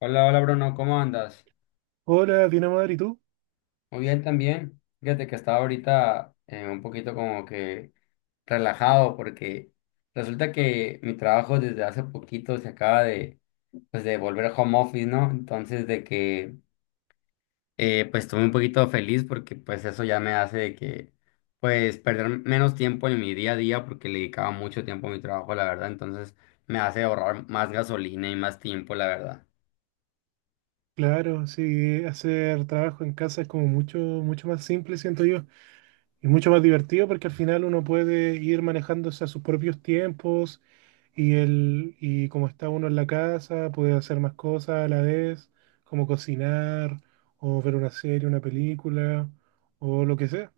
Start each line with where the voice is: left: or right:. left: Hola, hola Bruno, ¿cómo andas?
right: Hola, bien madre, ¿y tú?
left: Muy bien también. Fíjate que estaba ahorita un poquito como que relajado porque resulta que mi trabajo desde hace poquito se acaba de, pues, de volver a home office, ¿no? Entonces de que pues estoy un poquito feliz porque pues eso ya me hace de que pues perder menos tiempo en mi día a día porque le dedicaba mucho tiempo a mi trabajo, la verdad. Entonces me hace ahorrar más gasolina y más tiempo, la verdad.
right: Claro, sí, hacer trabajo en casa es como mucho, mucho más simple, siento yo, y mucho más divertido porque al final uno puede ir manejándose a sus propios tiempos y como está uno en la casa, puede hacer más cosas a la vez, como cocinar o ver una serie, una película o lo que sea.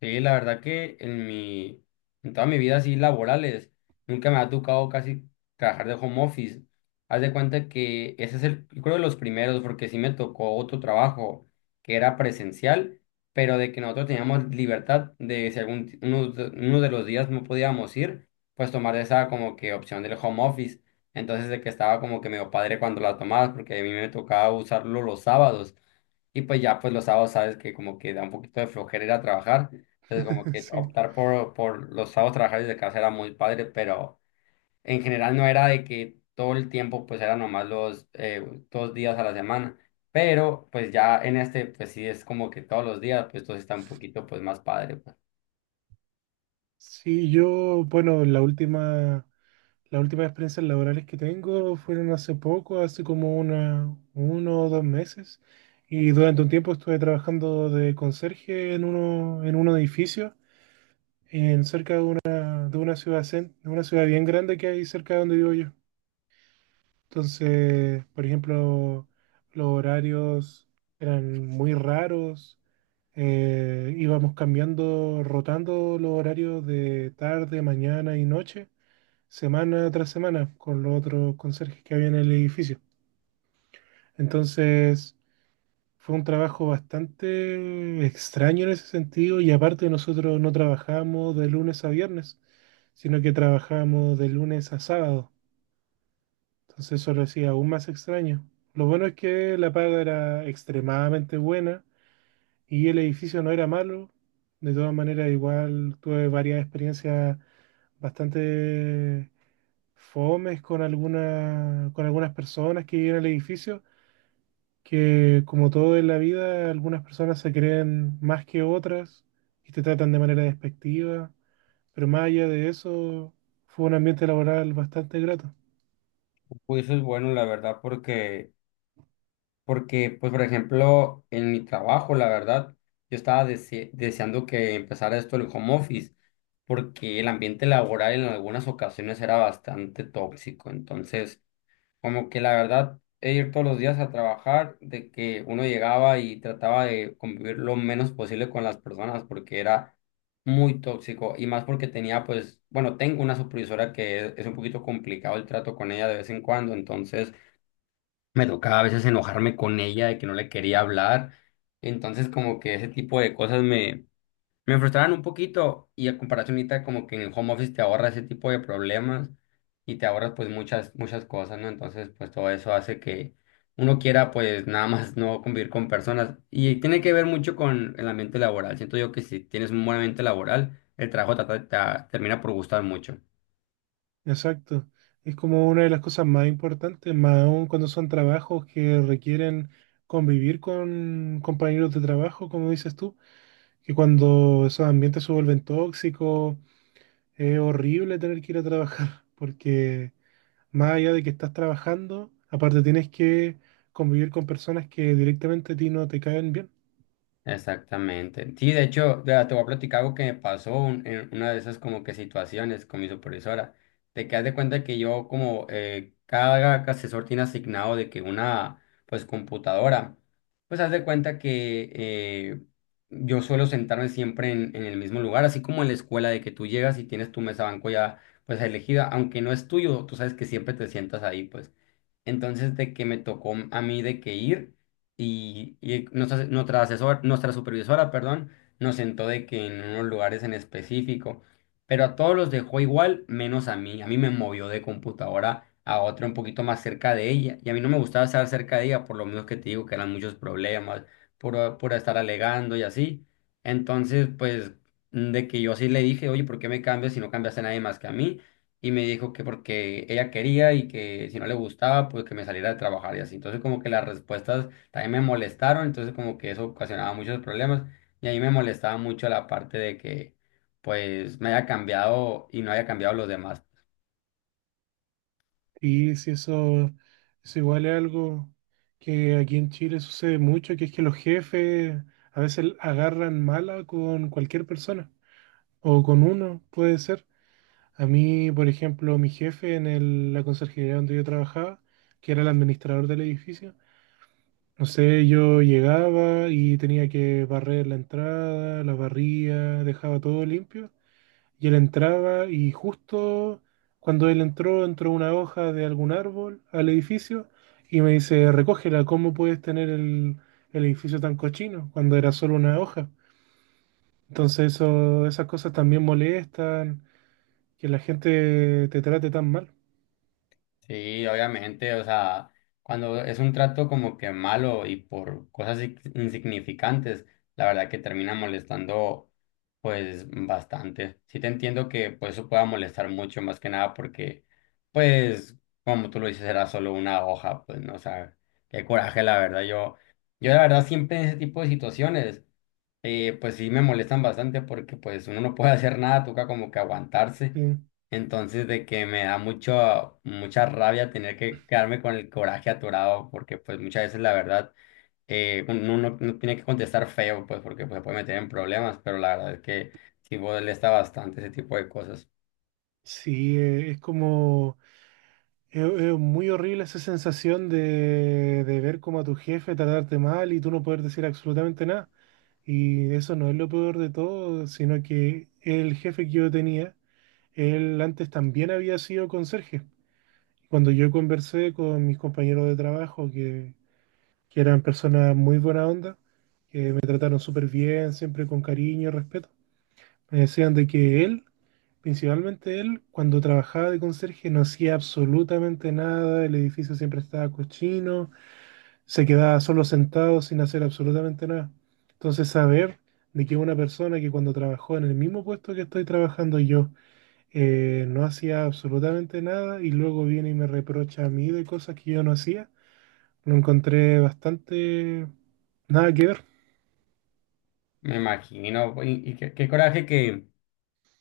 left: Sí, la verdad que en mi, en toda mi vida así laborales, nunca me ha tocado casi trabajar de home office. Haz de cuenta que ese es el, yo creo de los primeros, porque sí me tocó otro trabajo que era presencial, pero de que nosotros teníamos libertad de si algún, uno de los días no podíamos ir, pues tomar esa como que opción del home office. Entonces de que estaba como que medio padre cuando la tomabas, porque a mí me tocaba usarlo los sábados. Y pues ya, pues los sábados sabes que como que da un poquito de flojera ir a trabajar. Entonces, como que
right: Sí,
left: optar por los sábados trabajar desde casa era muy padre, pero en general no era de que todo el tiempo, pues era nomás los dos días a la semana. Pero pues ya en este, pues sí es como que todos los días, pues todo está un poquito pues más padre. Pues,
right: sí, yo, bueno, Las últimas experiencias laborales que tengo fueron hace poco, hace como uno o dos meses, y durante un tiempo estuve trabajando de conserje en un edificio, en cerca de una ciudad, de una ciudad bien grande que hay cerca de donde vivo yo. Entonces, por ejemplo, los horarios eran muy raros. Íbamos cambiando, rotando los horarios de tarde, mañana y noche semana tras semana con los otros conserjes que había en el edificio. Entonces fue un trabajo bastante extraño en ese sentido y, aparte, nosotros no trabajábamos de lunes a viernes, sino que trabajábamos de lunes a sábado. Entonces eso lo hacía aún más extraño. Lo bueno es que la paga era extremadamente buena y el edificio no era malo. De todas maneras, igual tuve varias experiencias bastante fomes con con algunas personas que viven al edificio, que, como todo en la vida, algunas personas se creen más que otras y te tratan de manera despectiva, pero más allá de eso, fue un ambiente laboral bastante grato.
left: pues, eso es bueno, la verdad, porque, porque pues por ejemplo, en mi trabajo, la verdad, yo estaba deseando que empezara esto el home office, porque el ambiente laboral en algunas ocasiones era bastante tóxico. Entonces como que la verdad, e ir todos los días a trabajar, de que uno llegaba y trataba de convivir lo menos posible con las personas porque era muy tóxico y más porque tenía pues, bueno, tengo una supervisora que es un poquito complicado el trato con ella de vez en cuando, entonces me tocaba a veces enojarme con ella de que no le quería hablar, entonces como que ese tipo de cosas me frustraban un poquito y a comparación ahorita como que en el home office te ahorra ese tipo de problemas y te ahorras pues muchas, muchas cosas, ¿no? Entonces pues todo eso hace que uno quiera pues nada más no convivir con personas y tiene que ver mucho con el ambiente laboral. Siento yo que si tienes un buen ambiente laboral, el trabajo te termina por gustar mucho.
right: Exacto. Es como una de las cosas más importantes, más aún cuando son trabajos que requieren convivir con compañeros de trabajo, como dices tú, que cuando esos ambientes se vuelven tóxicos, es horrible tener que ir a trabajar, porque más allá de que estás trabajando, aparte tienes que convivir con personas que directamente a ti no te caen bien.
left: Exactamente. Sí, de hecho, vea, te voy a platicar algo que me pasó en una de esas como que situaciones con mi supervisora, de que haz de cuenta que yo como cada asesor tiene asignado de que una pues computadora, pues haz de cuenta que yo suelo sentarme siempre en el mismo lugar, así como en la escuela de que tú llegas y tienes tu mesa banco ya pues elegida, aunque no es tuyo, tú sabes que siempre te sientas ahí pues. Entonces, de que me tocó a mí de que ir y nuestra, nuestra asesor, nuestra supervisora, perdón, nos sentó de que en unos lugares en específico, pero a todos los dejó igual, menos a mí. A mí me movió de computadora a otra un poquito más cerca de ella. Y a mí no me gustaba estar cerca de ella, por lo mismo que te digo que eran muchos problemas, por estar alegando y así. Entonces, pues, de que yo sí le dije, oye, ¿por qué me cambias si no cambiaste a nadie más que a mí? Y me dijo que porque ella quería y que si no le gustaba, pues que me saliera de trabajar y así. Entonces como que las respuestas también me molestaron, entonces como que eso ocasionaba muchos problemas y a mí me molestaba mucho la parte de que pues me haya cambiado y no haya cambiado los demás.
right: Y si eso, eso igual es algo que aquí en Chile sucede mucho, que es que los jefes a veces agarran mala con cualquier persona, o con uno, puede ser. A mí, por ejemplo, mi jefe en la conserjería donde yo trabajaba, que era el administrador del edificio, no sé, yo llegaba y tenía que barrer la entrada, la barría, dejaba todo limpio. Y él entraba y justo cuando él entró, entró una hoja de algún árbol al edificio y me dice, recógela, ¿cómo puedes tener el edificio tan cochino cuando era solo una hoja? Entonces esas cosas también molestan, que la gente te trate tan mal.
left: Sí, obviamente, o sea, cuando es un trato como que malo y por cosas insignificantes, la verdad que termina molestando pues bastante. Sí te entiendo que pues eso pueda molestar mucho más que nada porque pues como tú lo dices era solo una hoja, pues no, o sea, qué coraje la verdad. Yo la verdad siempre en ese tipo de situaciones pues sí me molestan bastante porque pues uno no puede hacer nada, toca como que
right: Sí,
left: aguantarse. Entonces de que me da mucho, mucha rabia tener que quedarme con el coraje atorado porque pues muchas veces la verdad uno no, no tiene que contestar feo pues porque pues, se puede meter en problemas, pero la verdad es que sí molesta bastante ese tipo de cosas.
right: sí, Es muy horrible esa sensación de ver como a tu jefe tratarte mal y tú no poder decir absolutamente nada. Y eso no es lo peor de todo, sino que el jefe que yo tenía, él antes también había sido conserje. Cuando yo conversé con mis compañeros de trabajo, que eran personas muy buena onda, que me trataron súper bien, siempre con cariño y respeto, me decían de que él principalmente él, cuando trabajaba de conserje, no hacía absolutamente nada, el edificio siempre estaba cochino, se quedaba solo sentado sin hacer absolutamente nada. Entonces, saber de que una persona que, cuando trabajó en el mismo puesto que estoy trabajando yo, no hacía absolutamente nada y luego viene y me reprocha a mí de cosas que yo no hacía, lo encontré bastante nada que ver.
left: Me imagino, y qué, qué coraje que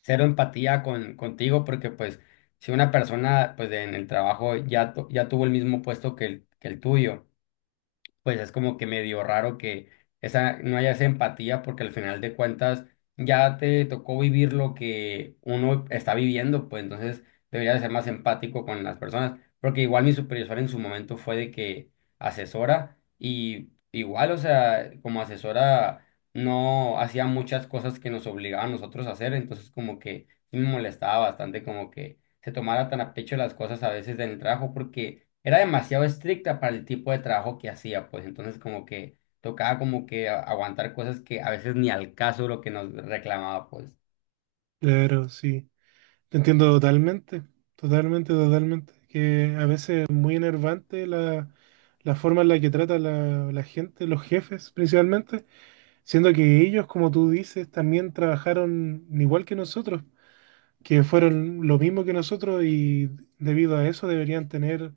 left: cero empatía con, contigo porque pues si una persona pues en el trabajo ya, ya tuvo el mismo puesto que el tuyo pues es como que medio raro que esa, no haya esa empatía porque al final de cuentas ya te tocó vivir lo que uno está viviendo, pues entonces debería de ser más empático con las personas, porque igual mi supervisor en su momento fue de que asesora y igual, o sea, como asesora no hacía muchas cosas que nos obligaban a nosotros a hacer, entonces como que sí me molestaba bastante como que se tomara tan a pecho las cosas a veces del trabajo porque era demasiado estricta para el tipo de trabajo que hacía, pues entonces como que tocaba como que aguantar cosas que a veces ni al caso lo que nos reclamaba, pues.
right: Claro, sí. Te entiendo totalmente, totalmente, totalmente. Que a veces es muy enervante la forma en la que trata la gente, los jefes principalmente, siendo que ellos, como tú dices, también trabajaron igual que nosotros, que fueron lo mismo que nosotros, y debido a eso deberían tener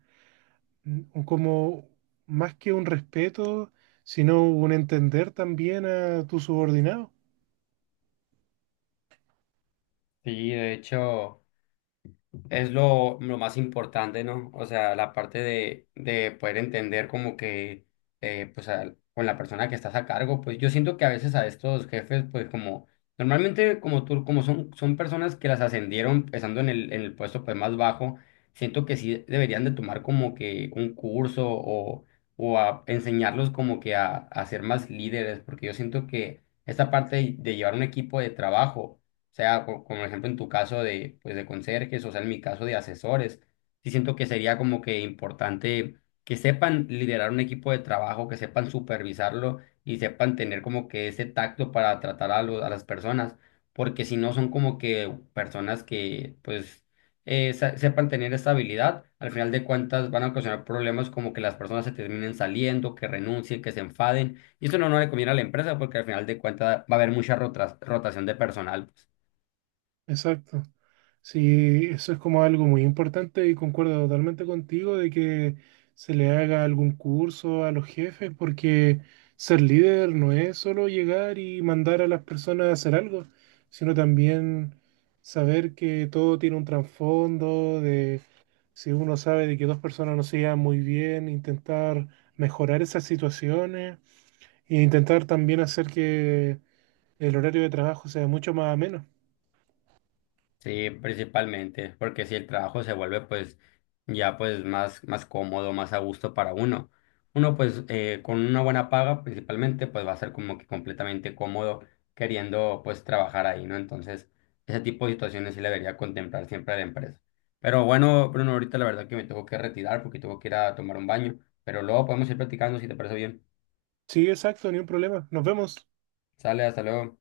right: como más que un respeto, sino un entender también a tu subordinado.
left: Sí, de hecho. Es lo más importante, ¿no? O sea, la parte de poder entender como que, pues, con la persona que estás a cargo, pues yo siento que a veces a estos jefes, pues como, normalmente como tú, como son, son personas que las ascendieron estando en el puesto pues más bajo, siento que sí deberían de tomar como que un curso o a enseñarlos como que a ser más líderes, porque yo siento que esta parte de llevar un equipo de trabajo sea, como ejemplo en tu caso de, pues, de conserjes, o sea, en mi caso de asesores, sí siento que sería como que importante que sepan liderar un equipo de trabajo, que sepan supervisarlo y sepan tener como que ese tacto para tratar a, a las personas, porque si no son como que personas que, pues, sepan tener esta habilidad, al final de cuentas van a ocasionar problemas como que las personas se terminen saliendo, que renuncien, que se enfaden, y eso no, no le conviene a la empresa porque al final de cuentas va a haber mucha rotación de personal. Pues.
right: Exacto. Sí, eso es como algo muy importante y concuerdo totalmente contigo de que se le haga algún curso a los jefes, porque ser líder no es solo llegar y mandar a las personas a hacer algo, sino también saber que todo tiene un trasfondo de si uno sabe de que dos personas no se llevan muy bien, intentar mejorar esas situaciones e intentar también hacer que el horario de trabajo sea mucho más ameno.
left: Sí, principalmente, porque si el trabajo se vuelve pues ya pues más, más cómodo, más a gusto para uno. Uno pues con una buena paga principalmente pues va a ser como que completamente cómodo queriendo pues trabajar ahí, ¿no? Entonces ese tipo de situaciones sí la debería contemplar siempre la empresa. Pero bueno, Bruno, ahorita la verdad que me tengo que retirar porque tengo que ir a tomar un baño, pero luego podemos ir platicando si te parece bien.
right: Sí, exacto, ni un problema. Nos vemos.
left: Sale, hasta luego.